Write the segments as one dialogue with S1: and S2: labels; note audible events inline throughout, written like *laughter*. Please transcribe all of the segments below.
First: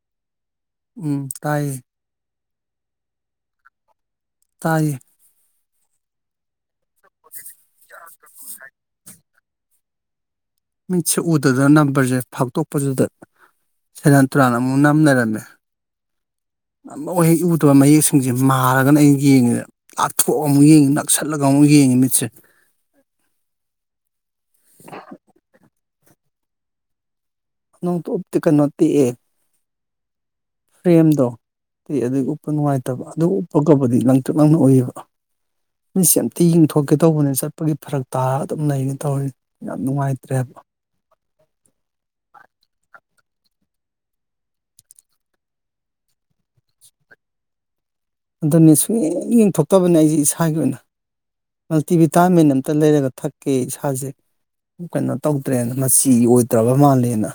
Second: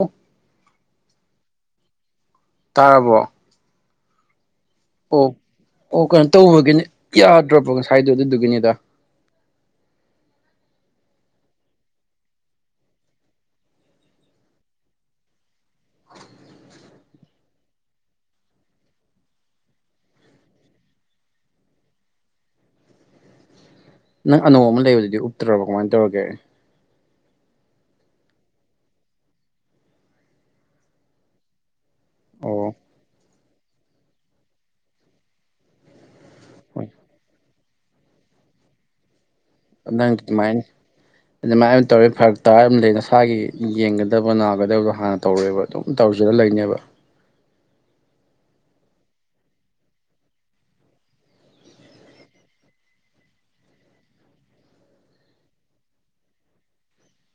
S1: ꯑꯣ
S2: ꯎꯝ ꯇꯥꯏꯌꯦ
S1: ꯇꯥꯔꯕꯣ
S2: ꯇꯥꯏꯦ
S1: ꯑꯣ ꯑꯣ ꯀꯩꯅꯣ ꯇꯧꯔꯒꯦꯅꯦ ꯌꯥꯗ꯭ꯔꯕ ꯉꯁꯥꯏꯗꯣ ꯑꯗꯨꯗꯨꯒꯤꯅꯤꯗ
S2: ꯃꯤꯠꯁꯦ ꯎꯗꯗꯅ ꯅꯝꯕꯔꯁꯦ ꯐꯥꯇꯣꯛꯄꯗꯨꯗ ꯁꯦꯔꯥꯟ ꯇꯨꯔꯥꯟ ꯑꯃꯨꯛ ꯅꯝꯂꯩꯔꯝꯃꯦ ꯑꯃꯕꯨꯛ ꯍꯦꯛ ꯎꯗꯕ ꯃꯌꯦꯛꯁꯤꯡꯁꯦ ꯃꯥꯔꯒꯅꯤ ꯑꯩꯅ ꯌꯦꯡꯉꯤꯁꯦ ꯂꯥꯞꯊꯣꯛꯑꯒ ꯑꯃꯨꯛ ꯌꯦꯡꯉꯤ ꯅꯛꯁꯤꯜꯂꯒ ꯑꯃꯨꯛ ꯌꯦꯡꯉꯤ ꯃꯤꯠꯁꯦ
S1: ꯗꯧꯒꯦ
S2: *unintelligible* ꯐ꯭ꯔꯦꯝꯗꯣ ꯑ ꯑꯗꯨꯒꯤ ꯎꯞꯄ
S1: ꯑꯣ
S2: ꯅꯨꯡꯉꯥꯏꯇꯕ ꯑꯗꯨ ꯑꯊꯥꯞꯄꯗꯤ ꯂꯪꯇ꯭ꯔꯤꯛ ꯂꯥꯡꯅ ꯎꯏꯌꯦꯕ ꯃꯤꯠ ꯁꯦ ꯌꯥꯝ ꯑ
S1: ꯍꯣꯏ
S2: ꯌꯦꯡꯊꯣꯛꯀꯦ ꯇꯧꯕꯅꯦ ꯆꯠ ꯒꯤ ꯐꯔꯛ ꯇꯥꯔꯒ ꯑꯗꯨꯝ ꯂꯩꯅ ꯇꯧꯔꯤ ꯌꯥꯝ
S1: ꯅꯪ
S2: ꯅꯨꯡꯉꯥꯏꯇ꯭ꯔꯦꯕ
S1: ꯑꯗꯨꯃꯥꯏꯅ ꯑꯗꯨꯃꯥꯏꯅ ꯇꯧꯔꯦ ꯐꯔꯛ ꯇꯥꯔ ꯑꯃ ꯂꯩꯅ ꯏꯁꯥꯒꯤ ꯌꯦꯡꯒꯗꯕ ꯅꯥꯒꯗꯕꯗꯣ ꯍꯥꯟꯅ ꯇꯧꯔꯑꯦꯕ ꯑꯗꯨꯝ ꯇꯧꯖꯔ ꯂꯩꯅꯦꯕ
S2: ꯑꯗꯨꯅꯦ ꯁꯨꯡ ꯌꯦꯡꯊꯣꯛꯇꯕꯅꯦ ꯑꯩꯁꯦ ꯏꯁꯥꯒꯤ ꯑꯣꯏꯅ ꯃꯜꯇꯤꯚꯤꯇꯥꯃꯤꯟ ꯑꯝꯇ ꯂꯩꯔꯒ ꯊꯛꯀꯦ ꯏꯁꯥꯁꯦ ꯀꯩꯅꯣ ꯇꯧꯗ꯭ꯔꯦꯅ ꯃꯆꯤ ꯑꯣꯏꯗ꯭ꯔꯕ ꯃꯥꯜꯂꯦꯅ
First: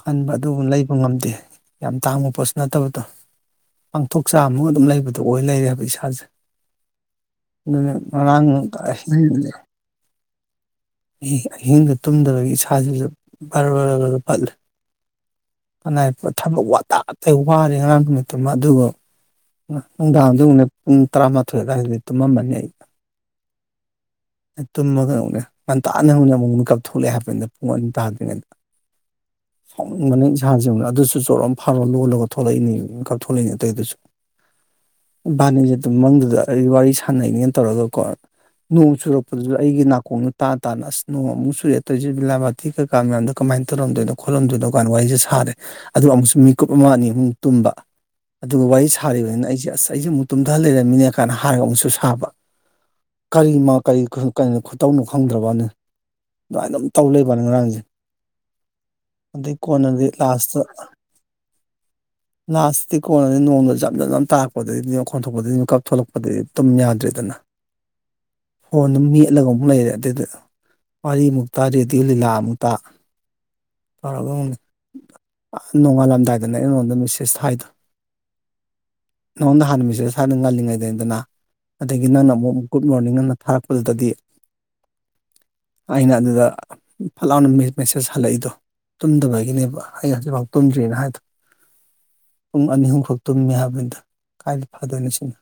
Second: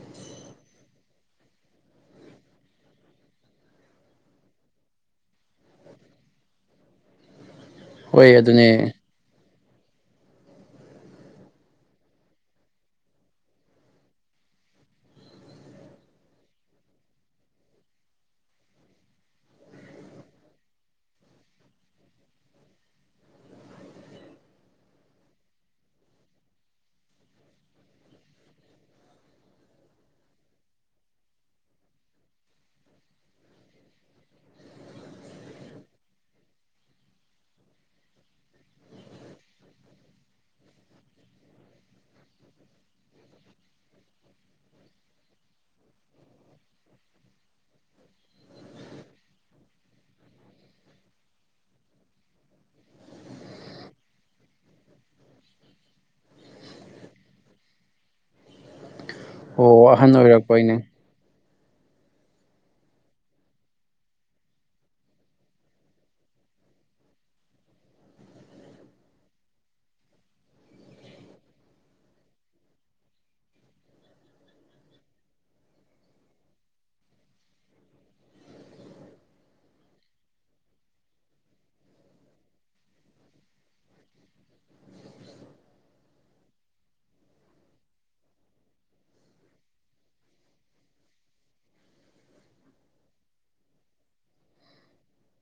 S2: ꯈꯟꯕ ꯑꯗꯨꯕꯨ ꯂꯩꯕ ꯉꯝꯗꯦ ꯌꯥꯝ ꯇꯥꯡꯕ ꯄꯣꯠꯁꯨ ꯅꯠꯇꯕꯗꯣ ꯄꯥꯡꯊꯣꯛ ꯆꯥꯃꯒ ꯑꯗꯨꯝ ꯂꯩꯕꯗꯣ ꯑꯣꯏ ꯂꯩꯔꯦꯕ ꯏꯁꯥꯁꯦ ꯑꯗꯨꯅ
S1: ꯍꯣꯏ ꯑꯗꯨꯅꯦ
S2: *unintelligible* ꯑꯍꯤꯡꯗ ꯇꯨꯝꯗꯕꯒꯤ ꯏꯁꯥꯁꯤꯁꯨ ꯕꯔ ꯕꯔꯔꯒ ꯄꯠꯂꯦ ꯀꯅꯥ ꯊꯕꯛ ꯋꯥ ꯑꯇꯩ ꯋꯥꯔꯦ ꯑꯉꯥꯡ ꯅꯨꯃꯤꯠꯇꯨꯝꯃ ꯑꯗꯨꯒ ꯅꯨꯡꯗꯥꯡꯗꯨꯅ ꯄꯨꯡ ꯇꯔꯥꯃꯥꯊꯣꯏ ꯑꯗꯨꯋꯥꯏꯗꯗꯤ ꯇꯨꯝꯃꯃꯅꯤ ꯑꯩꯩꯅ ꯇꯨꯝꯃꯒꯩꯅꯦ ꯉꯟꯇꯥꯥꯅ ꯑꯃꯨꯛ ꯃꯤꯀꯞꯊꯣꯛꯂꯛꯑꯦ ꯍꯥꯏꯕꯅꯤꯗ ꯄꯨꯡ ꯑꯅꯤ ꯇꯥꯗ꯭ꯔꯤꯉꯩꯗ ꯐꯥꯎꯅꯤꯡꯕꯅꯦ ꯏꯟꯁꯥꯡꯁꯤ ꯑꯃ ꯑꯗꯨꯁꯨ ꯆꯣꯔꯣ ꯐꯥꯎꯔꯣ ꯂꯣꯜꯂꯒ ꯊꯣꯛꯂꯛꯏꯅꯤ ꯀꯥꯞꯊꯣꯛꯂꯛꯏꯅꯦ ꯑꯇꯩꯗꯨꯁꯨ ꯚꯥꯏ ꯅꯪꯁꯦ ꯃꯪꯗꯨꯗ ꯑꯩ ꯋꯥꯔꯤ ꯁꯥꯟꯅꯩꯅꯦꯅ ꯇꯧꯔꯒ ꯀ ꯅꯣꯡ ꯆꯨꯔꯛꯄꯗꯨꯁꯨ ꯑꯩꯒꯤ ꯅꯥꯀꯣꯡꯗ ꯇꯥ ꯇꯥꯅ ꯑꯁ ꯅꯣꯡ ꯑꯃꯨꯛ ꯆꯨꯔꯛ ꯇꯧꯏꯁꯨꯦ ꯕꯤꯂꯥꯕꯥꯥꯇꯤ ꯀꯩꯀꯥ ꯃꯌꯥꯝꯗꯣ ꯀꯃꯥꯏꯅ ꯇꯧꯔꯝꯗꯣꯏꯅꯣ ꯈꯣꯠꯂꯝꯗꯣꯏꯅꯣ ꯀꯥꯟꯗ ꯋꯥꯔꯤꯁꯦ ꯁꯥꯔꯦ ꯑꯗꯨꯒ ꯑꯃꯨꯛꯁꯨ ꯃꯤꯀꯨꯞ ꯑꯃ ꯑꯅꯤꯃꯨꯛ ꯇꯨꯝꯕ ꯑꯗꯨꯒ ꯋꯥꯔꯤ ꯁꯥꯔꯤꯕꯅꯤꯅ ꯑꯩꯁꯦ ꯑꯁ ꯑꯩꯁꯦ ꯑꯃꯨꯛ ꯇꯨꯝꯊꯍ ꯂꯩꯔꯝꯃꯤꯅꯦ ꯀꯥꯏꯗ ꯍꯥꯏꯔꯒ ꯑꯃꯨꯛꯁꯨ ꯁꯥꯕ ꯀꯔꯤ ꯀꯔꯤ ꯀꯣ ꯈꯨꯇꯧꯅꯣ ꯈꯪꯗ꯭ꯔꯕꯅ ꯑꯗꯨꯃꯥꯏꯅ ꯑꯗꯨꯝ ꯇꯧ ꯂꯩꯕꯅꯤ ꯉꯔꯥꯡꯁꯦ ꯑꯗꯨꯗꯩ
S1: ꯑꯣ
S2: ꯀꯣꯟꯅꯗꯤ
S1: ꯑꯍꯟ
S2: ꯂꯥꯁꯇ
S1: ꯑꯣꯏꯔꯛꯄꯩꯅꯦ
S2: ꯂꯥꯁꯇꯗꯤ ꯀꯣꯟꯅꯅꯤ ꯅꯣꯡꯃꯗ ꯖꯝ ꯖꯝ ꯇꯥꯔꯛꯄꯗꯒꯤꯗꯤ ꯈꯣꯟ ꯊꯣꯛꯣꯛꯄꯗꯒꯤ ꯃꯤꯀꯞ ꯊꯣꯛꯂꯛꯄꯗꯗꯤ ꯑꯗꯨꯨꯝ ꯌꯥꯗ꯭ꯔꯦꯗꯅ ꯐꯣꯟꯗꯨ ꯃꯦꯠꯂꯒ ꯑꯃꯨꯛ ꯂꯩꯔꯦ ꯑꯗꯨꯗ ꯋꯥꯔꯤ ꯑꯃꯨꯛꯇ ꯔꯦꯗꯤꯑꯣ ꯂꯤꯂꯥ ꯑꯃꯨꯛꯇ ꯇꯧꯔꯒ ꯑꯃꯨꯛ ꯅꯣꯡꯉꯥꯜꯂꯝꯗꯥꯏꯗꯅ ꯑꯩꯉꯣꯟꯗ ꯃꯦꯁꯦꯖ ꯊꯥꯏꯗꯣ ꯅꯉꯣꯟꯗ ꯍꯥꯟꯅ ꯃꯦꯁꯦꯖ ꯊꯥꯏꯗꯨꯅ ꯉꯜꯂꯤꯉꯩꯗꯒꯤꯗꯅ ꯑꯗꯒꯤ ꯅꯪꯅ ꯑꯃꯨꯛ ꯒꯨꯗ ꯃꯣꯔꯅꯤꯡ ꯑꯅ ꯊꯥꯔꯛꯄꯗꯨꯗꯗꯤ ꯑꯩꯅ ꯑꯗꯨꯗ ꯐꯠ ꯂꯥꯎꯅ ꯃꯦꯁꯦꯖ ꯍꯜꯂꯛꯏꯗꯣ ꯇꯨꯝꯗꯕꯒꯤꯅꯦꯕ ꯑꯩ ꯍꯧꯖꯤꯛꯐꯥꯎ ꯇꯨꯝꯗ꯭ꯔꯤꯑꯅ ꯍꯥꯏꯗꯣ ꯄꯨꯡ ꯑꯅꯤ ꯑꯍꯨꯝꯈꯥꯛ ꯇꯨꯝꯃꯦ ꯍꯥꯏꯕꯅꯤꯗ ꯀꯥꯏꯗ ꯐꯗꯣꯏꯅꯣ ꯁꯤꯅ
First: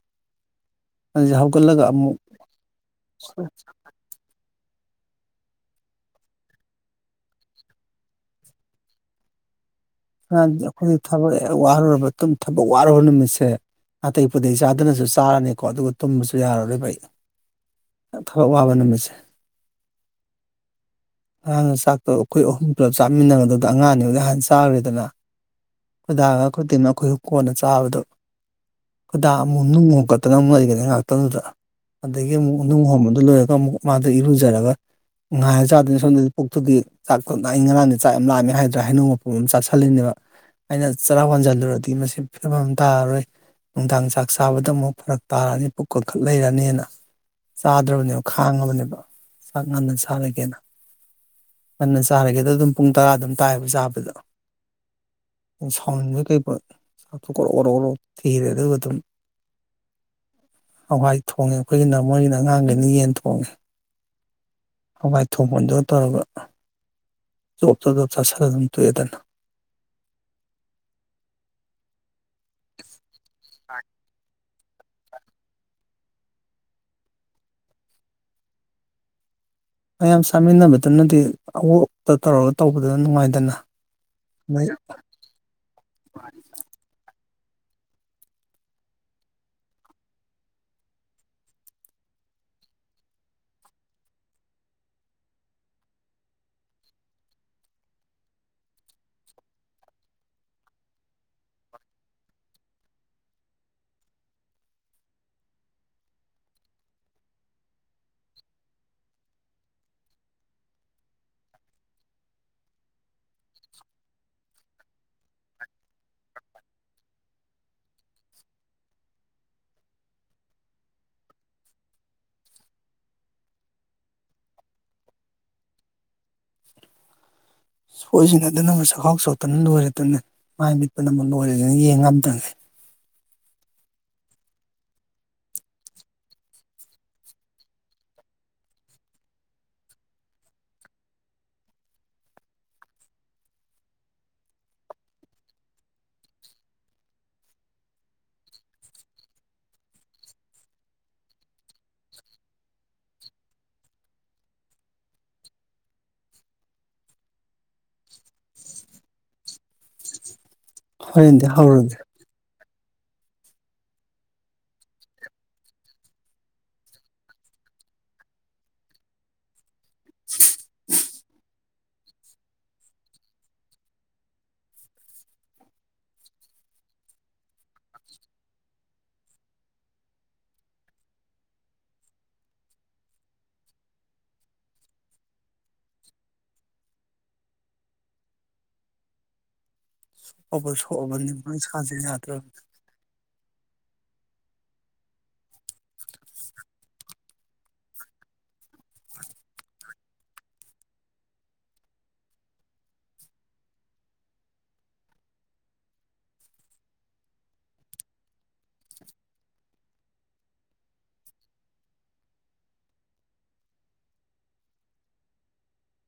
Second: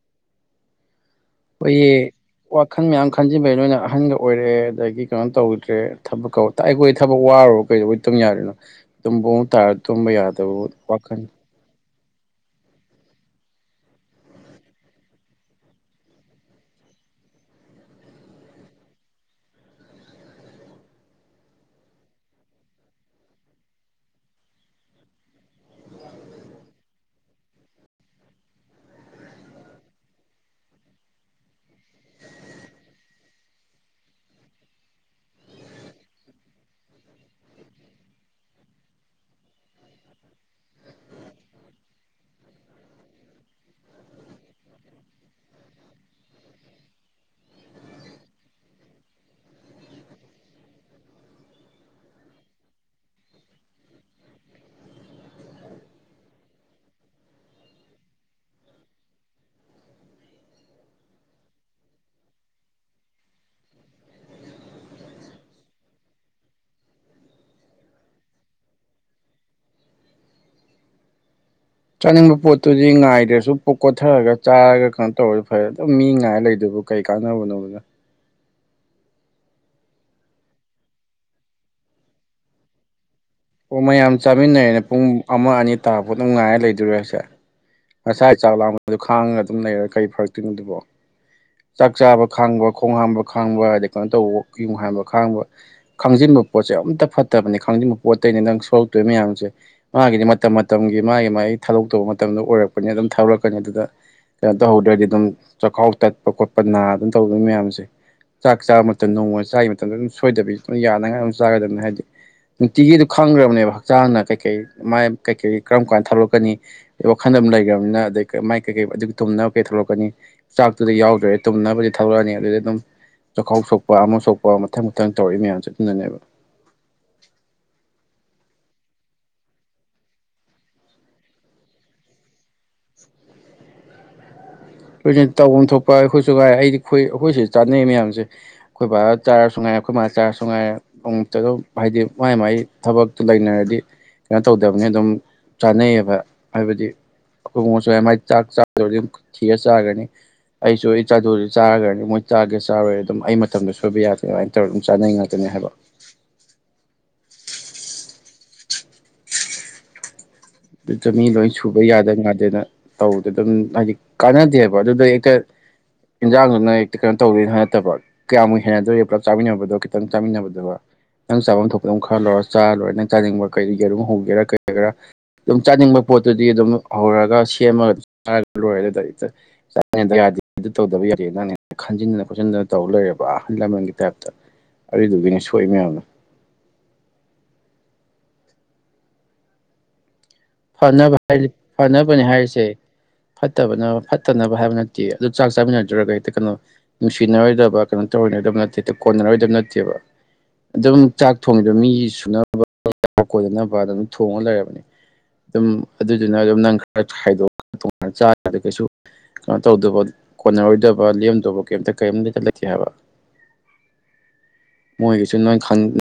S2: *unintelligible*
S1: ꯑꯩꯈꯣꯏꯒꯤ ꯋꯥꯈꯜ ꯃꯌꯥꯝ ꯈꯟꯖꯕꯩ ꯅꯣꯏꯅ ꯑꯍꯟꯒ ꯑꯣꯏꯔꯦꯗꯒꯤ ꯀꯩꯅꯣ ꯇꯧꯗ꯭ꯔꯦ ꯊꯕꯛ ꯑꯩꯈꯣꯏ ꯊꯕꯛ ꯋꯥꯔꯨꯕ ꯀꯩꯗꯧꯕꯩ ꯇꯝ ꯌꯥꯔꯤꯅꯣ ꯇꯝ ꯇꯥꯔ ꯇꯨꯝꯕ ꯌꯥꯗꯕ
S2: ꯑꯈꯣꯏ
S1: ꯋꯥꯈꯜ
S2: ꯊꯕꯔ ꯑꯣꯏ ꯑꯗꯨꯝ ꯊꯕꯛ ꯋꯥꯔꯨꯔꯕ ꯅꯨꯃꯤꯠꯁꯦ ꯑꯅꯥꯇꯩ ꯄꯨꯗꯩ ꯆꯥꯗꯅꯁꯨ ꯆꯥꯔꯅꯤꯀꯣ ꯑꯗꯨꯒ ꯇꯨꯝꯕꯁꯨ ꯌꯥꯔꯣꯏ ꯑꯩ ꯊꯕꯛ ꯋꯥꯕ ꯅꯨꯃꯤꯠꯁꯦ ꯑꯉꯥꯡꯅ ꯆꯥꯛꯇꯣ ꯑꯩꯈꯣꯏ ꯑꯍꯨꯝ ꯄꯨꯂꯞ ꯆꯥꯃꯤꯟꯅꯕꯗꯨꯗ ꯑꯉꯥꯡꯅꯤ ꯍꯥꯟꯅ ꯆꯥꯔꯨꯔꯦ ꯑꯗꯨꯅ ꯈꯨꯣꯏꯗꯥꯒ ꯈꯨꯗꯤꯦꯝꯃꯛ ꯑꯩꯈꯣꯏꯁꯨ ꯀꯣꯟꯅ ꯆꯥꯕꯗꯣ ꯈꯨꯗꯥ ꯑꯃꯨꯛ ꯅꯨꯡ ꯍꯣꯀꯠꯇꯅ ꯑꯃꯨꯛ ꯂꯩꯒꯅꯤ ꯉꯥꯏꯥꯛꯇꯪꯗꯨꯗ ꯑꯗꯒꯤ ꯑꯃꯨꯛ ꯅꯨꯡ ꯍꯣꯟꯕꯗꯨ ꯂꯣꯏꯔꯒ ꯑꯃꯨꯛ ꯃꯥꯗ ꯏꯔꯨꯖꯔꯒ ꯉꯥꯏꯔ ꯆꯥꯗꯅ ꯁꯣꯝꯗꯗꯤ ꯄꯣꯛꯛꯇꯨꯒꯤ ꯆꯥꯛꯣ ꯉꯔꯥꯡꯗꯤ ꯆꯥꯛ ꯌꯥꯝ ꯂꯥꯛꯑꯃꯦ ꯍꯥꯏꯗ꯭ꯔꯥ ꯍꯥꯏꯩꯅꯅꯨꯡ ꯃꯄꯐꯝ ꯑꯃ ꯆꯥꯁꯤꯦ ꯈꯜꯂꯤꯅꯦꯕ ꯑꯩꯅ ꯆꯔꯥꯛ ꯋꯥꯟꯁꯤꯜꯂꯨꯔꯗꯤ ꯃꯁꯤ ꯐꯤꯕꯝ ꯇꯥꯔꯔꯣꯏ ꯅꯨꯡꯗꯥꯡ ꯆꯥꯛ ꯆꯥꯕꯗ ꯑꯃꯨꯛ ꯐꯔꯛ ꯇꯥꯔꯛꯅꯤ ꯄꯨꯛ ꯀ ꯈꯠ ꯂꯩꯔꯅꯤꯅ ꯆꯥꯗ꯭ꯔꯕꯅꯦꯕ ꯈꯥꯡꯉꯕꯅꯦꯕ ꯆꯥꯛ ꯉꯟꯅ ꯆꯔꯒꯦꯅ ꯉꯟꯅ ꯆꯥꯔꯒꯦꯗ ꯑꯗꯨꯝ ꯄꯨꯡ ꯇꯔꯥ ꯑꯗꯨꯝ ꯇꯥꯏꯕ ꯆꯥꯕꯗꯣ ꯁꯥꯎꯅꯤꯡꯕ ꯀꯩꯊꯣꯛ꯭ꯔꯣ ꯒ꯭ꯔꯣ ꯭ꯔꯣꯛ ꯊꯤꯔꯦ ꯑꯗꯨꯒ ꯑꯗꯨꯝ ꯍꯋꯥꯏ ꯊꯣꯡꯉꯦ ꯑꯩꯈꯣꯏꯒꯤꯅ ꯃꯣꯏꯒꯤꯅ ꯑꯉꯥꯡꯈꯅ ꯌꯦꯟ ꯊꯣꯡꯉꯦ ꯍꯋꯥꯏ ꯊꯣꯡꯐꯝꯗꯨ ꯇꯧꯔꯒ ꯖꯣꯞ ꯆꯣꯖꯣꯞ ꯆꯥꯁꯤꯂ ꯑꯗꯨꯝ ꯇꯣꯛꯑꯦꯗꯅ
S1: ꯆꯅꯤꯡ ꯄꯣꯠꯇꯨꯗꯤ ꯉꯥꯏꯗ꯭ꯔꯁꯨ ꯀꯣꯊꯔꯒ ꯆꯥꯔꯒ ꯀꯩꯅꯣ ꯇꯧꯔꯗꯤ ꯐꯔꯦ ꯑꯗꯨꯝ ꯃꯤ ꯉꯥꯏꯔ ꯂꯩꯗꯣꯏꯕ ꯀꯩ ꯀꯥꯟꯅꯕꯅꯣꯕꯅ
S2: ꯃꯌꯥꯝ ꯆꯥꯃꯤꯟꯅꯕꯗꯅꯗꯤ ꯑꯋꯇ ꯇꯧꯔꯒ ꯇꯧꯕꯗꯨ ꯅꯨꯡꯉꯥꯏꯇꯦ
S1: ꯑꯣ ꯃꯌꯥꯝ ꯆꯥꯃꯤꯟꯅꯔꯦꯅꯦ ꯄꯨꯡ ꯑꯃ ꯑꯅꯤ ꯇꯥꯐ ꯑꯗꯨꯝ ꯉꯥꯏꯔ ꯂꯩꯗꯣꯏꯔꯦꯁꯦ ꯉꯁꯥꯏ ꯆꯥꯛ ꯂꯥꯡꯕꯗꯨ ꯈꯥꯡꯉꯒ ꯑꯗꯨꯝ ꯂꯩꯔꯒ ꯀꯔꯤ ꯐꯔꯛꯇꯣꯏꯅꯣꯗꯨꯕꯣ ꯆꯥꯛ ꯆꯥꯕ ꯈꯥꯡꯕ ꯈꯣꯡ ꯍꯥꯝꯕ ꯈꯥꯡꯕ ꯑꯗꯩ ꯀꯩꯅꯣ ꯇꯧꯕ ꯌꯣꯡ ꯍꯥꯝꯕ ꯈꯥꯡꯕ ꯈꯥꯡꯖꯤꯟꯕ ꯄꯣꯠꯁꯦ ꯑꯝꯇ ꯐꯠꯇꯕꯅꯤ ꯈꯥꯡꯖꯤꯟꯕ ꯄꯣꯠꯇꯩꯅꯤ ꯅꯪ ꯁꯣꯔꯂꯛꯇꯣꯏ ꯃꯌꯥꯝꯁꯦ ꯃꯥꯒꯤꯗꯤ ꯃꯇꯝ ꯃꯇꯝꯒꯤ ꯃꯥꯒꯤ ꯃꯥꯒꯤ ꯊꯥꯗꯣꯛꯇꯧꯕ ꯃꯇꯝꯗ ꯑꯣꯏꯔꯛꯄꯅꯤ ꯑꯗꯨꯝ ꯊꯥꯗꯣꯔꯛꯀꯅꯤ ꯑꯗꯨꯗ ꯀꯩꯅꯣ ꯇꯧꯍꯧꯗ꯭ꯔꯗꯤ ꯑꯗꯨꯝ ꯆꯥꯛꯈꯥꯎ ꯇꯠ ꯈꯣꯠꯄ ꯈꯣꯠꯄ ꯅꯥ ꯑꯗꯨꯝ ꯇꯧꯗꯣꯏꯅꯤ ꯃꯌꯥꯝꯁꯦ ꯆꯥꯛ ꯆꯥꯕ ꯃꯇꯝꯗ ꯅꯣꯡꯃ ꯆꯥ ꯃꯇꯝꯗ ꯑꯗꯨꯝ ꯁꯣꯏꯗꯕꯤ ꯑꯗꯨꯝ ꯌꯥꯅꯉꯥꯏꯝ ꯆꯥꯒꯗꯕꯅꯤ ꯍꯥꯏꯗꯤ ꯅꯨꯡꯇꯤꯒꯤꯗ ꯈꯪꯈ꯭ꯔꯕꯅꯦꯕ ꯍꯛꯆꯥꯡꯅ ꯀꯩꯀꯩ ꯃꯥꯏ ꯀꯩꯀꯩ ꯀꯔꯝ ꯀꯥꯟꯗ ꯊ ꯊꯣꯛꯂꯛꯀꯅꯤ ꯋꯥꯈꯜꯗ ꯂꯩꯈ꯭ꯔꯕꯅꯤꯅ ꯑꯗꯩ ꯃꯥꯏ ꯀꯩꯀꯩ ꯑꯗꯨ ꯇꯨꯝꯅꯕ ꯀꯩ ꯊ ꯊꯣꯛꯂꯛꯀꯅꯤ ꯑꯗꯨꯗ ꯌꯥꯎꯗ꯭ꯔꯦ ꯇꯨꯝꯅꯕꯗꯤ ꯊꯧꯂꯛꯑꯅꯤ ꯑꯗꯨꯗꯤ ꯑꯗꯨꯝ ꯆꯥꯛꯈꯥꯎ ꯁꯣꯛꯄ ꯑꯃ ꯁꯣꯛꯄ ꯃꯊꯪ ꯃꯊꯪ ꯇꯧꯔꯛꯏ ꯃꯌꯥꯝꯁꯦ ꯑꯗꯨꯅꯅꯦꯕ
S2: ꯁꯣꯏꯁꯤꯡ ꯑꯗꯨꯅ ꯑꯃ ꯆꯥꯛꯈꯥꯎ ꯆꯣꯛꯠꯇꯅ ꯂꯣꯏꯔꯦꯗꯅ ꯃꯥꯏ ꯃꯤꯠꯄꯅ ꯑꯃꯨꯛ ꯂꯣꯏꯔꯦꯗꯅ ꯌꯦꯡꯉꯝꯗꯦ
S1: ꯂꯣꯏꯁꯤꯟ ꯇꯧꯐꯝ ꯊꯣꯛꯄ ꯑꯩꯈꯣꯏꯁꯨ ꯉꯥꯏꯦ ꯑꯩꯗꯤ ꯑꯩꯣꯏ ꯑꯩꯈꯣꯏ ꯁꯤꯗ ꯆꯥꯅꯩ ꯃꯌꯥꯝꯁꯦ ꯑꯩꯈꯣꯏ ꯕꯕꯥ ꯆꯥꯔꯁꯨ ꯉꯥꯏꯔꯦ ꯑꯩꯈꯣꯏ ꯃꯥꯅ ꯆꯥꯔꯁꯨ ꯉꯥꯏꯔꯦ ꯑꯃꯨꯛꯇ ꯑꯗꯨꯝ ꯍꯥꯏꯗꯤ ꯃꯥꯏ ꯃꯥꯏ ꯊꯕꯛꯇꯨ ꯂꯩꯅꯔꯗꯤ ꯀꯩꯅꯣ ꯇꯧꯗꯕꯅꯤ ꯑꯗꯨꯝ ꯆꯥꯅꯩꯌꯦꯕ ꯍꯥꯏꯕꯗꯤ ꯑꯩꯈꯣꯏ ꯎꯉꯠꯁꯨ ꯃꯥꯏ ꯆꯥꯛ ꯆꯥꯗꯔꯗꯤ ꯊꯤꯔ ꯆꯥꯔꯒꯅꯤ ꯑꯩꯁꯨ ꯑꯩ ꯆꯥꯗꯨꯗꯤ ꯆꯥꯔꯒ꯭ꯔꯅꯤ ꯃꯣꯏ ꯆꯥꯒꯦ ꯆꯥꯔꯣꯏꯦ ꯑꯗꯨꯝ ꯑꯩ ꯃꯇꯝꯗ ꯁꯣꯏꯕ ꯌꯥꯒꯅꯤ ꯑꯗꯨꯃꯥꯏꯅ ꯇꯧꯔꯒ ꯑꯗꯨꯝ ꯆꯥꯅꯩ ꯉꯥꯛꯇꯅꯤ ꯍꯥꯏꯕ ꯑꯗꯨ ꯆꯃꯤ
S2: ꯍꯣꯔꯦꯟꯗꯤ
S1: ꯂꯣꯏ ꯁꯨꯕ
S2: ꯍꯧꯔꯒꯦ
S1: ꯌꯥꯗ ꯉꯗꯅ ꯇꯧꯕꯗ ꯑꯗꯨꯝ ꯍꯥꯏꯗꯤ ꯀꯥꯟꯅꯗꯦꯕ ꯑꯗꯨꯗ ꯍꯦꯛꯇ ꯏꯟꯖꯥꯡꯗꯨꯅ ꯍꯦꯛꯇ ꯀꯩꯅꯣ ꯇꯧꯗꯣꯏꯅ ꯅꯠꯇꯕ ꯀꯌꯥꯃꯨꯛ ꯍꯦꯟꯅꯗꯣꯏꯔꯤꯦ ꯄꯨꯂꯞ ꯆꯥꯃꯤꯟꯅꯕꯗꯣ ꯈꯤꯇꯪ ꯆꯥꯃꯤꯟꯅꯕꯗꯣ ꯅꯪ ꯆꯥꯐꯝ ꯊꯣꯛꯇ ꯑꯃ ꯈꯔ ꯂꯧꯣꯏꯔ ꯆꯥ ꯂꯣꯏꯔꯦ ꯅꯪ ꯆꯥꯅꯤꯡꯕ ꯀꯩ ꯌꯦꯔꯨꯝ ꯍꯧꯒꯦꯔꯥ ꯀꯩꯒꯦꯔꯥ ꯑꯗꯨꯝ ꯆꯥꯅꯤꯡꯕ ꯄꯣꯠꯇꯨꯗꯤ ꯑꯗꯨꯝ ꯍꯧꯔꯒ ꯁꯦꯝꯃꯒꯔ ꯂꯣꯏꯔꯦ ꯑꯗꯨ ꯌꯥꯗꯦ ꯇꯧꯗꯕ ꯌꯥꯗꯦ ꯅꯪꯦ ꯈꯟꯖꯤꯟꯗꯅ ꯈꯣꯠꯆꯤꯟꯗꯅ ꯇꯧ ꯂꯣꯏꯔꯦꯕ ꯑꯍꯜ ꯂꯃꯟꯒꯤ ꯇꯥꯏꯞꯇ ꯑꯗꯨꯏꯗꯨꯒꯤꯅꯦ ꯁꯣꯛꯏ ꯃꯌꯥꯝꯅ
S2: ꯎ ꯑꯣꯕ
S1: ꯐꯅꯕ
S2: ꯁꯣꯛꯑꯕꯅꯤ
S1: ꯍꯥꯏ
S2: ꯃꯣꯏ ꯁꯥꯖ
S1: ꯐꯅꯕꯅꯦ
S2: ꯌꯥꯗ꯭ꯔꯕꯅꯤ
S1: ꯍꯥꯏꯔꯤꯁꯦ ꯐꯠꯇꯕꯅ ꯐꯠꯇꯅꯕ ꯍꯥꯏꯕ ꯅꯠꯇꯦ ꯑꯗꯨ ꯆꯥꯛ ꯆꯥꯃꯤꯟꯅꯗ꯭ꯔꯒ ꯍꯦꯛꯇ ꯀꯩꯅꯣ ꯅꯨꯡꯁꯤꯅꯔꯣꯏꯗꯕ ꯀꯩꯅꯣ ꯇꯧꯔꯔꯣꯏꯗꯕ ꯅꯠꯇꯦ ꯍꯦꯛꯇ ꯀꯣꯟꯅꯔꯣꯏꯗꯕ ꯅꯠꯇꯦꯕ ꯑꯗꯨꯝ ꯆꯥꯛ ꯊꯣꯡꯉꯤꯕ ꯃꯤ ꯁꯨꯅꯕ ꯀꯣꯟꯅꯅꯕ ꯑꯗꯨꯝ ꯊꯣꯡꯉ ꯂꯩꯔꯕꯅꯤ ꯑꯗꯨꯝ ꯑꯗꯨꯗꯨꯅ ꯑꯗꯨꯝ ꯅꯪ ꯈꯔꯗꯣꯛꯑ ꯆꯥ ꯀꯩꯁꯨ ꯀꯩꯅꯣ ꯇꯧꯗꯕ ꯀꯣꯟꯅꯔꯣꯏꯗꯕ ꯂꯦꯝꯗꯕ ꯀꯩꯝꯇ ꯀꯔꯤꯝꯇꯇ ꯂꯩꯇꯦ ꯍꯥꯏꯕ ꯃꯣꯏꯒꯤꯁꯨ ꯅꯣꯏ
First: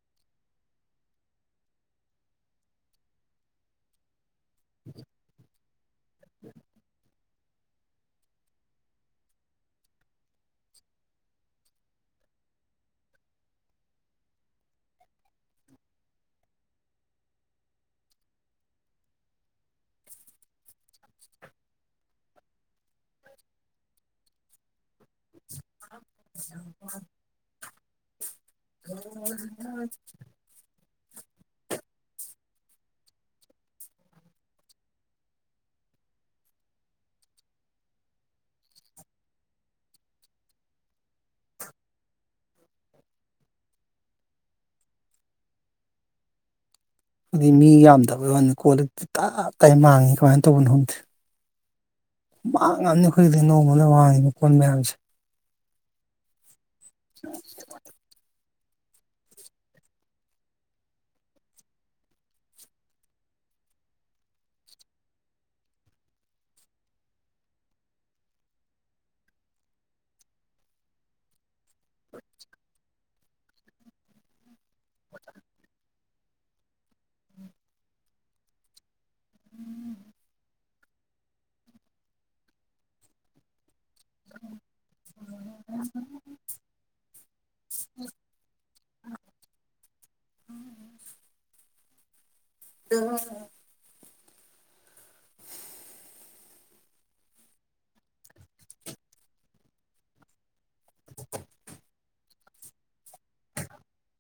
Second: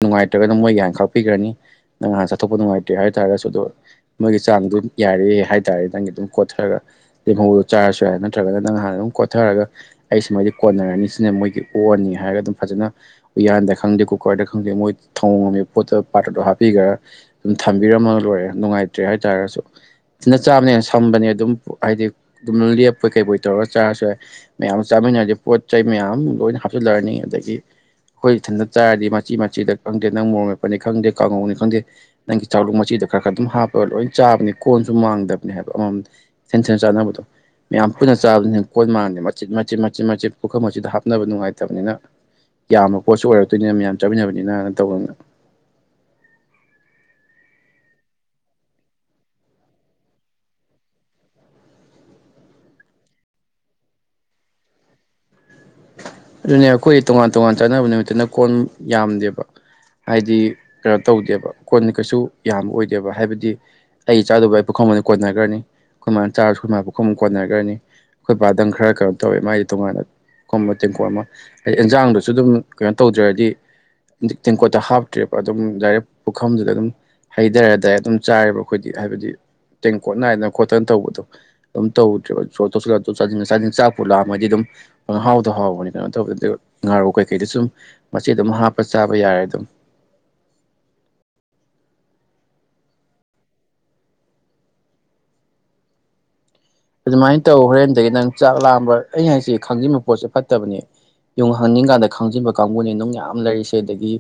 S1: ꯅꯨꯡꯉꯥꯏꯇ꯭ꯔꯒꯅ ꯃꯣꯏꯒꯤ ꯍꯥꯏꯅ ꯈꯥꯛꯄꯤꯈ꯭ꯔꯅꯤ ꯅꯪ ꯉꯥꯟꯅ ꯆꯠꯊꯣꯛꯄ ꯅꯨꯡꯉꯥꯏꯇ꯭ꯔꯦ ꯍꯥꯏ ꯇꯥꯔꯒꯁꯨ ꯑꯗꯨꯗꯣ ꯃꯣꯏꯒꯤ ꯆꯥꯡꯗꯨ ꯌꯥꯔꯦ ꯍꯥꯏ ꯇꯥꯔꯦ ꯅꯪꯒꯤ ꯑꯗꯨꯝ ꯀꯣꯠꯊꯔꯒ ꯂꯦꯝꯍꯧꯗꯣ ꯆꯥꯔꯁꯨ ꯌꯥꯔꯦ ꯅꯠꯇ꯭ꯔꯒꯅ ꯅꯪ ꯅ ꯍꯥꯟꯅ ꯑꯗꯨꯝ ꯀꯣꯠꯊꯔꯒ ꯑꯩ ꯁꯨꯃꯥꯏꯗꯤ ꯀꯣꯟꯅꯔꯅꯤ ꯁꯤꯅ ꯃꯣꯏꯒꯤ ꯑꯣꯑꯅꯤ ꯍꯥꯏꯔꯒ ꯑꯗꯨꯝ ꯐꯖꯅ ꯎꯌꯥꯟꯗ ꯈꯪꯗꯦ ꯀꯨꯀꯔꯗ ꯈꯪꯗꯦ ꯃꯣꯏ ꯊꯣꯡꯝꯉꯝꯃꯤꯕ ꯄꯣꯠꯇꯨꯣ ꯄꯥꯇ꯭ꯔꯗꯣ ꯍꯥꯞꯄꯤꯈ꯭ꯔ ꯑꯗꯨꯝ ꯊꯝꯕꯤꯔꯝꯃꯒ ꯂꯣꯏꯔꯦ ꯅꯨꯡꯉꯥꯏꯇ꯭ꯔꯦ ꯍꯥꯏꯇꯥꯥꯔꯒꯁꯨ ꯐꯖꯅ ꯆꯥꯕꯅꯦꯅ ꯁꯝꯕꯅꯦ ꯑꯗꯨꯝ ꯍꯥꯏꯗꯤ ꯑꯗꯨꯝ ꯂꯦꯞꯄꯣꯏ ꯀꯩꯕꯣꯏ ꯇꯧꯔꯒ ꯆꯥꯔꯁꯨ ꯌꯥꯏ ꯃꯌꯥꯝ ꯆꯥꯃꯤꯟꯅꯔꯗꯤ ꯄꯣꯠ ꯆꯩ ꯃꯌꯥꯝ ꯂꯣꯏꯅ ꯍꯥꯞꯆꯤꯜꯂꯔꯅꯤ ꯑꯗꯒꯤ ꯍꯣꯏ ꯊꯟꯗ ꯆꯥꯔꯗꯤ ꯃꯆꯤ ꯃꯆꯤꯗ ꯈꯪꯗꯦ ꯅꯪ ꯃꯣꯔꯝꯛꯄꯅꯤ ꯈꯪꯗꯦ ꯀꯥꯡꯉꯧꯅꯤ ꯈꯪꯗꯦ ꯅꯪꯒꯤ ꯆꯥꯛꯂꯛ ꯃꯆꯤꯗꯣ ꯈꯔ ꯈꯔ ꯑꯗꯨꯝ ꯍꯥꯞꯄꯒ ꯂꯣꯏ ꯆꯥꯕꯅꯤ ꯀꯣꯟꯁꯨ ꯃꯥꯡꯗꯕꯅꯤ ꯍꯥꯏꯕ ꯑꯃꯃꯝ ꯁꯦꯟ ꯁꯦꯟ ꯆꯥꯅꯕꯗꯣ ꯃꯌꯥꯝ ꯄꯨꯟꯅ ꯆꯥꯕꯅꯤ ꯅ ꯀꯣꯟ ꯃꯥꯡꯗꯦ ꯃꯆꯦꯠ ꯃꯆꯦꯠ ꯃꯆꯦꯠ ꯃꯆꯦꯠ ꯄꯨꯈꯔ ꯃꯆꯤꯗ ꯍꯥꯞꯅꯕ ꯅꯨꯡꯉꯥꯏꯇꯕꯅꯤꯅ ꯌꯥꯝꯕ ꯄꯣꯠꯁꯨ ꯑꯣꯏꯔꯛꯇꯣꯏꯅ ꯃꯌꯥꯝ ꯆꯥꯃꯤꯟꯅꯕꯅꯤꯅ ꯇꯧꯕꯒꯅ
S2: ꯍꯥꯏꯗꯤ ꯃꯤ ꯌꯥꯝꯗꯕꯩ ꯋꯥꯅꯤ ꯀꯣꯜꯂꯛꯇ ꯇꯥ ꯇꯥꯏ ꯃꯥꯡꯉꯤ ꯀꯃꯥꯏꯅ ꯇꯧꯕꯅꯣ ꯈꯣꯗꯦ ꯃꯥꯡꯉꯝꯅꯤ ꯍꯧꯈꯖꯤꯛꯇꯤ ꯅꯣꯡꯃꯗ ꯃꯥꯡꯉꯤꯕ ꯀꯣꯟ ꯃꯌꯥꯝꯁꯦ
S1: ꯑꯗꯨꯅ ꯑꯩꯈꯣꯏ ꯇꯣꯉꯥꯟ ꯇꯣꯉꯥꯟ ꯆꯥꯟꯅꯕ ꯅꯨꯃꯤꯠꯇꯅ ꯀꯣꯟ ꯌꯥꯝꯗꯦꯕ ꯍꯥꯏꯗꯤ ꯀꯩꯅꯣ ꯇꯧꯗꯦꯕ ꯀꯣꯟꯅ ꯀꯩꯁꯨ ꯌꯥꯝꯕ ꯑꯣꯏꯗꯦꯕ ꯍꯥꯏꯕꯗꯤ ꯑꯩ ꯆꯥꯗꯕ ꯑꯩ ꯄꯨꯈꯨꯝ ꯀꯣꯟꯅꯈ꯭ꯔꯅꯤ ꯑꯩꯈꯣꯏ ꯃꯥꯅ ꯆꯥꯔꯁꯨ ꯑꯩꯈꯣꯏ ꯃꯥ ꯄꯨꯈꯨꯝ ꯀꯣꯟꯅꯈ꯭ꯔꯅꯤ ꯑꯩꯈꯣꯏ ꯄꯕꯥꯗꯪ ꯈꯔ ꯀꯩꯅꯣ ꯇꯧꯋꯦ ꯃꯥꯁ ꯇꯣꯉꯥꯟꯅ ꯈꯕ ꯇꯦꯡꯀꯣꯠ ꯑꯃ ꯑꯗꯩ ꯑꯦꯟꯖꯥꯡꯗꯨꯁꯨ ꯑꯗꯨꯝ ꯀꯩꯅꯣ ꯇꯧꯗ꯭ꯔꯗꯤ ꯇꯦꯡꯀꯣꯠꯇ ꯍꯥꯞꯇ꯭ꯔꯤꯕ ꯑꯗꯨꯝ ꯗꯥꯏꯔꯦꯛ ꯄꯨꯈꯝꯗꯨꯗ ꯑꯗꯨꯝ ꯍꯩꯊꯔꯗꯥꯏ ꯑꯗꯨꯝ ꯆꯥꯔꯦꯔꯤꯕ ꯑꯩꯈꯣꯏꯗꯤ ꯍꯥꯏꯕꯗꯤ ꯇꯦꯡꯀꯣꯠ ꯅꯥꯏꯗꯅ ꯈꯣꯠꯇꯅ ꯇꯧꯕꯗꯣ ꯑꯗꯨꯝ ꯇꯧꯗ꯭ꯔ ꯆ ꯂꯥ ꯑꯗꯨꯝ ꯍꯥꯎ ꯇꯧꯕꯅꯤ ꯀꯩꯅꯣ ꯇꯧꯕꯗ ꯉꯥꯔꯨ ꯀꯩꯀꯩꯗ ꯁꯨꯝ ꯃꯁꯤ ꯑꯗꯨꯝ ꯍꯥꯞꯄ ꯆꯥꯕ ꯌꯥꯔꯦ ꯑꯗꯨꯝ
S2: ꯑꯗꯨꯃ
S1: ꯑꯗꯨꯃꯥꯏꯅ ꯇꯧ ꯍꯣꯔꯦꯟꯗꯒꯤ ꯅꯪ ꯆꯥꯛ ꯂꯥꯝꯕ ꯑꯩꯅ ꯍꯥꯏꯦ ꯈꯪꯖꯤꯟꯕ ꯄꯣꯠꯁꯦ ꯐꯠꯇꯦ ꯕꯅꯦ ꯌ ꯍꯪꯅꯤꯡ ꯀꯥꯟꯗ ꯈꯪꯖꯤꯟꯕ ꯀꯥꯡꯕꯨꯅꯤ ꯑꯗꯨꯝꯅ ꯌꯥꯝ ꯂꯩꯔꯤꯁꯦ ꯑꯗꯒꯤ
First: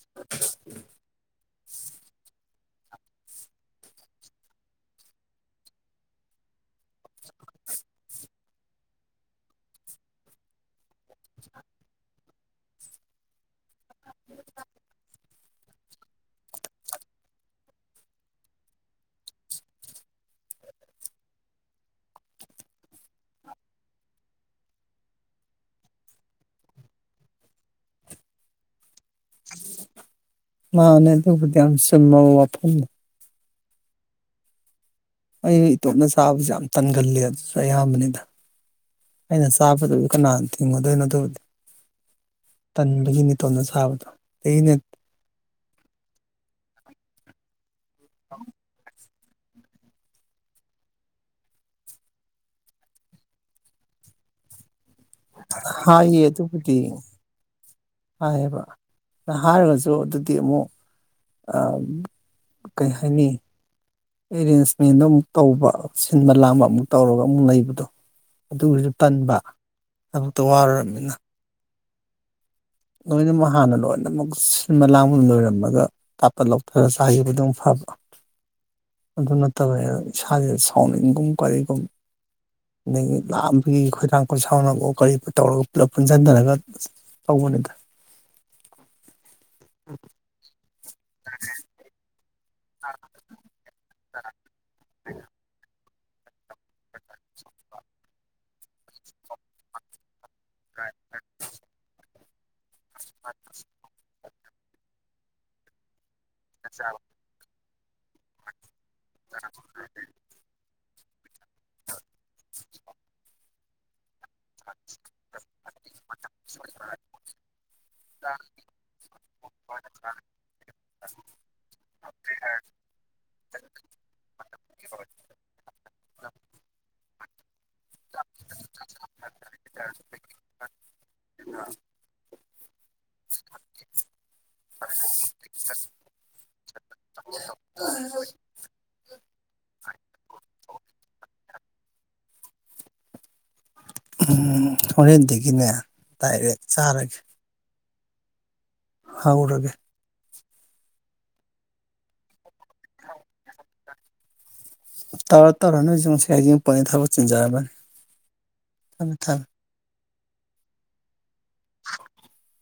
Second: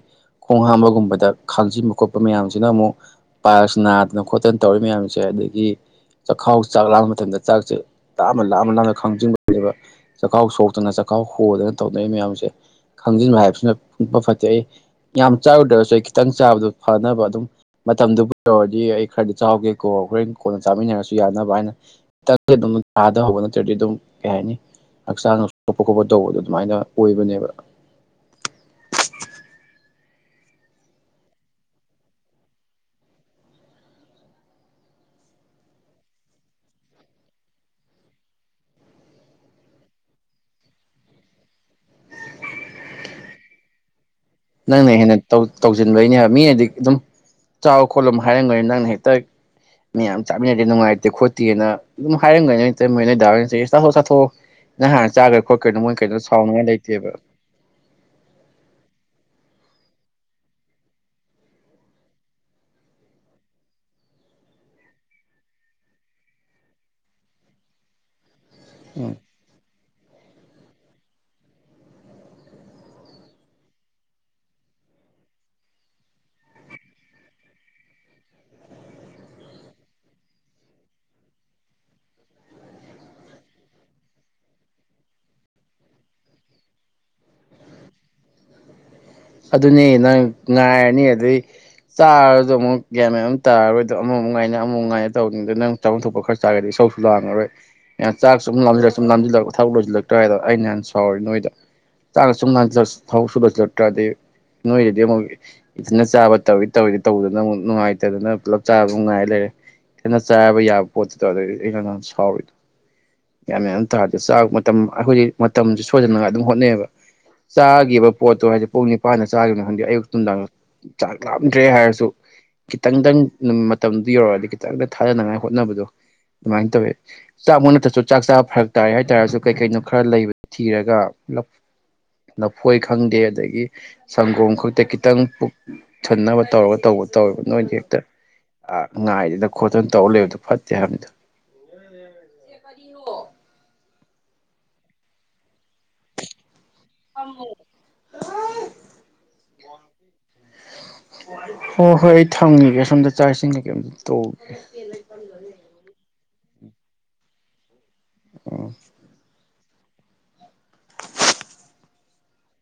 S1: ꯈꯣꯡ ꯍꯥꯝꯕꯒꯨꯝꯕꯗ ꯈꯥꯡꯖꯤꯟꯕ ꯈꯣꯠꯄ ꯃꯌꯥꯝꯁꯤꯅ ꯑꯃꯨꯛ ꯄꯥ ꯅꯥꯗꯅ ꯈꯣꯠꯇꯅ ꯇꯧꯔꯤ ꯃꯌꯥꯝꯁꯦ ꯑꯗꯒꯤ ꯆꯈꯥꯎ ꯆꯥꯛ ꯂꯥꯡꯕ ꯃꯇꯝꯗ ꯆ ꯆꯥꯛꯁꯦ ꯂꯥꯞ ꯑꯃ ꯂꯥꯞ ꯑꯃ ꯂꯥꯝꯅ ꯈꯪꯖꯤꯟꯕꯅꯦꯕ ꯆꯥꯛꯈꯥꯎ ꯁꯣꯛꯇꯅ ꯆꯥꯛꯈꯥꯎ ꯍꯣꯗꯅ ꯇꯧꯅꯩ ꯃꯌꯥꯝꯁꯦ ꯈꯪꯖꯤꯟꯕ ꯍꯥꯏꯕꯁꯤꯅ ꯄꯄ ꯐꯠꯇꯦ ꯑꯩ ꯌꯥꯝ ꯆꯥꯔꯨꯗ꯭ꯔꯁꯨ ꯑꯩ ꯈꯤꯇꯪ ꯆꯥꯕꯗꯨꯣ ꯐꯅꯕ ꯑꯗꯨꯝ ꯃꯇꯝꯗꯨꯕꯨꯔꯗꯤ ꯑꯩ ꯈꯔꯗꯤ ꯆꯥꯎꯥꯒꯦ ꯀꯣ ꯈꯣꯔꯦꯟ ꯀꯣꯟꯅ ꯆꯥꯃꯤꯟꯅꯔꯁꯨ ꯌꯥꯅꯕ ꯍꯥꯏꯅ ꯑꯗꯨꯝ ꯊꯥꯗꯍꯧꯕ ꯅꯠꯇ꯭ꯔꯗꯤ ꯑꯗꯨꯝ ꯀꯩ ꯍꯥꯏꯅꯤ ꯍꯛꯆꯥꯡ ꯁꯣꯛꯄ ꯈꯣꯠꯄ ꯇꯧꯕꯗꯣ ꯑꯗꯨꯃꯥꯏꯅ ꯑꯣꯏꯕꯅꯦꯕ
S2: ꯃꯥꯅꯦ ꯑꯗꯨꯕꯨꯗꯤ ꯌꯥꯝ ꯆꯨꯝꯃꯕ ꯋꯥꯐꯝꯅꯤ ꯑꯩ ꯏꯇꯣꯝꯅ ꯆꯥꯕꯁꯨ ꯌꯥꯝ ꯇꯟꯒꯜꯂ ꯑꯗꯨꯁꯨ ꯑꯌꯥꯝꯕꯅꯤꯗ ꯑꯩꯅ ꯆꯥꯕꯗꯁꯨ ꯀꯅꯥ ꯊꯤꯡꯒꯗꯣꯏꯅꯣ ꯑꯗꯨꯕꯨꯗꯤ ꯇꯟꯕꯒꯤꯅꯤꯇꯣꯞꯅ ꯆꯥꯕꯗꯣ ꯑꯗꯒꯤꯅꯦ
S1: ꯅꯪꯅ ꯍꯦꯟꯅ ꯇꯧꯁꯤꯟꯕꯩꯅꯦ ꯍꯥꯏꯕ ꯃꯤꯅꯗꯤ ꯑꯗꯨꯝ ꯆꯥꯎ ꯈꯣꯠꯂꯝ ꯍꯥꯏꯔꯝꯒꯅꯤ ꯅꯪꯅ ꯍꯦꯛꯇ ꯃꯌꯥꯝ ꯆꯥꯃꯤꯟꯅꯗꯦ ꯅꯨꯡꯉꯥꯏꯇꯦ ꯈꯣꯠꯇꯦꯅ ꯑꯗꯨꯝ ꯍꯥꯏꯔꯝꯒꯅꯤ ꯃꯣꯏꯅꯗꯥꯎ ꯆꯥꯊꯣꯛ ꯆꯥꯊꯣꯛ ꯅꯍꯥꯟ ꯆꯥꯈ꯭ꯔꯦ ꯈꯣꯠꯀ꯭ꯔꯦꯅ ꯃꯣꯏ ꯀꯩꯅꯣ
S2: ꯍꯥꯏꯌꯦ
S1: ꯁꯥꯎꯅꯨꯡꯉꯥꯏ
S2: ꯑꯗꯨꯕꯨꯗꯤ
S1: ꯂꯩꯇꯦꯕ
S2: ꯍꯥꯏꯌꯦꯕ ꯑꯗꯨ ꯍꯥꯏꯔꯒꯁꯨ ꯑꯗꯨꯗꯤ ꯑꯃꯨꯛ ꯀꯩ ꯍꯥꯏꯅꯤ ꯑꯦꯔꯦꯟꯖꯃꯦꯟꯗꯣ ꯑꯃꯨꯛ ꯇꯧꯕ ꯁꯤꯟꯕ ꯂꯥꯡꯕ ꯑꯃꯨꯛ ꯇꯧꯔꯒ ꯑꯃꯨꯛ ꯂꯩꯕꯗꯣ ꯑꯗꯨꯁꯨ
S1: ꯎꯝ
S2: ꯄꯟꯕ ꯇ ꯋꯥꯔꯕꯃꯤꯅ ꯂꯣꯏꯅꯃꯛ ꯍꯥꯟꯅ ꯂꯣꯏꯅꯃꯛ ꯁꯤꯟꯕ ꯂꯥꯡꯕ ꯂꯣꯏꯔꯝꯃꯒ ꯇꯥꯞꯄ ꯂꯧꯊꯔ ꯆꯥꯈꯤꯕꯗꯨꯝ ꯐꯕ ꯑꯗꯨ ꯅꯠꯇꯕꯅꯤ ꯏꯁꯥꯥꯁꯗ ꯁꯥꯎꯅꯤꯡꯒꯨꯝ ꯀꯔꯤꯒꯨꯝ ꯑꯗꯒꯤ ꯂꯥꯝꯕꯒꯤ ꯈꯣꯏꯗꯥꯥꯡ ꯈꯣꯏꯠꯁꯥꯎꯅꯕꯒ ꯀꯔꯤ ꯇꯧꯔꯒ ꯄꯨꯂꯞ ꯄꯨꯟꯁꯤꯟꯊꯔꯒ ꯑꯅꯤ ꯏꯗ
S1: ꯑꯗꯨꯅꯦ ꯅꯪ ꯉꯥꯏꯔꯅꯤ ꯑꯗꯩ ꯆꯥ ꯑꯗ ꯑꯃꯨꯛ ꯒ꯭ꯌꯥ ꯃꯌꯥꯝ ꯑꯃ ꯇꯥꯔꯣꯏꯗꯣ ꯑꯃꯨꯛ ꯉꯥꯏꯅ ꯑꯃꯨꯃꯨꯛ ꯉꯥꯏꯅ ꯇꯧꯅꯤꯡꯗꯣ ꯅꯪ ꯆꯥꯐꯝꯊꯣꯛꯄ ꯈꯔ ꯆꯥꯒꯗꯤ ꯏꯁꯆꯧꯁꯨ ꯂꯥꯡꯉꯔꯣꯏ ꯆꯥꯛ ꯁꯨꯝꯥꯖꯜꯂ ꯁꯨꯝꯥꯝꯁꯤꯜꯂ ꯊꯕꯛꯣꯏꯜꯛ ꯀꯋꯥꯏꯗꯣ ꯑꯩꯅꯍꯥꯟ ꯁꯥꯎꯔꯤ ꯅꯣꯏꯗ ꯇꯥ ꯁꯨꯝ ꯍꯥꯎ ꯁꯨꯕꯥꯥꯖ ꯆꯇ꯭ꯔꯥꯗ ꯅꯣꯏꯔꯗꯤ ꯑꯃꯨꯛ ꯏꯗꯨꯅ ꯆꯥꯕ ꯇꯧꯋ ꯇꯧꯔꯤꯗꯤ ꯇꯧꯗꯅꯪꯛ ꯅꯨꯪꯉꯥꯏꯇꯥꯗꯅꯥ ꯄꯨꯜꯂꯞ ꯆꯥꯕꯅꯨꯡꯉꯥꯏ ꯂꯩꯔꯦ ꯀꯈꯤꯟꯅ ꯆꯥꯕ ꯌꯥꯕ ꯄꯣꯠꯇ ꯇꯗꯤ ꯑꯩꯩꯅ ꯁꯥꯎꯔꯤꯗ ꯌꯥꯝ ꯃꯦꯟ ꯇꯥꯗꯦ ꯆꯥꯛ ꯃꯇꯝ ꯑꯩꯈꯣꯏꯗꯤ ꯃꯇꯝꯁ ꯁꯣꯏꯖꯟꯅꯉ ꯑꯗꯨꯝ ꯍꯣꯠꯅꯩꯑꯕ ꯆꯥꯈꯤꯕ ꯄꯣꯠꯇꯣ ꯍꯥꯏꯗꯤ ꯄꯨꯛꯅꯤ ꯅ ꯆꯥꯒꯅ ꯈꯪꯗꯦ ꯑꯌꯨꯛ ꯅꯨꯡꯗꯥꯡ ꯆꯥꯛ ꯂꯥꯝꯗ꯭ꯔꯦ ꯍꯥꯏꯔꯁꯨ ꯈꯤꯇꯪꯗꯪ ꯃꯇꯝꯗꯨ ꯌꯧꯔꯛꯑꯗꯤ ꯈꯤꯇꯪꯗ ꯊꯥꯗꯅꯉꯥꯏ ꯍꯣꯠꯅꯕꯗꯣ ꯑꯗꯨꯃꯥꯏꯅ ꯇꯧꯋꯦ ꯆꯥꯛ ꯅꯥꯞ ꯇꯁꯨ ꯆꯥꯛ ꯆꯥꯕ ꯐꯔꯛ ꯇꯥꯔꯦ ꯍꯥꯏꯇꯥꯔꯁꯨ ꯀꯩ ꯀꯩꯅꯣ ꯈꯔ ꯂꯩꯕ ꯊꯤꯔꯒ ꯅꯕꯨꯣꯏ ꯐꯪꯗꯦ ꯑꯗꯒꯤ ꯁꯪꯒꯣꯝ ꯈꯛꯇ ꯈꯤꯇꯪ ꯄꯨꯛ ꯊꯟꯅꯕ ꯇꯧꯔꯒ ꯇꯧꯕ ꯇꯧꯋꯦꯕ ꯅꯣꯏꯁ ꯍꯦꯛꯇ ꯉꯥꯏꯗꯅ ꯈꯣꯠꯇꯅ ꯇꯧꯔ ꯂꯩꯕꯗꯣ ꯐꯠꯇꯦ ꯍꯥꯏꯕꯗ
S2: ꯎꯝ ꯍꯣꯔꯗꯦ ꯀꯅꯦ ꯇꯥꯏꯔꯦ ꯆꯔꯒꯤ
S1: *unintelligible*
S2: ꯍꯥꯎꯔꯒꯦ
S1: ꯍꯣꯏ ꯍꯣꯏ ꯑꯩ ꯊ ꯐꯪꯉꯤꯒꯦ ꯁꯣꯝꯗ ꯆꯥꯛꯏꯁꯤꯡ ꯀꯩ ꯀꯩ ꯑꯝ ꯇꯣ
S2: ꯇꯧꯔꯣ ꯇꯧꯔꯣ ꯅꯣꯏꯁꯨ ꯉꯥ ꯀꯌꯥꯖꯤꯡ ꯄꯛ ꯊꯕꯛ ꯆꯤꯟꯖꯥꯔꯝꯃꯅꯤ
S1: ꯎꯝ
S2: ꯊꯝꯃꯦ ꯊꯝꯃꯦ *unintelligible*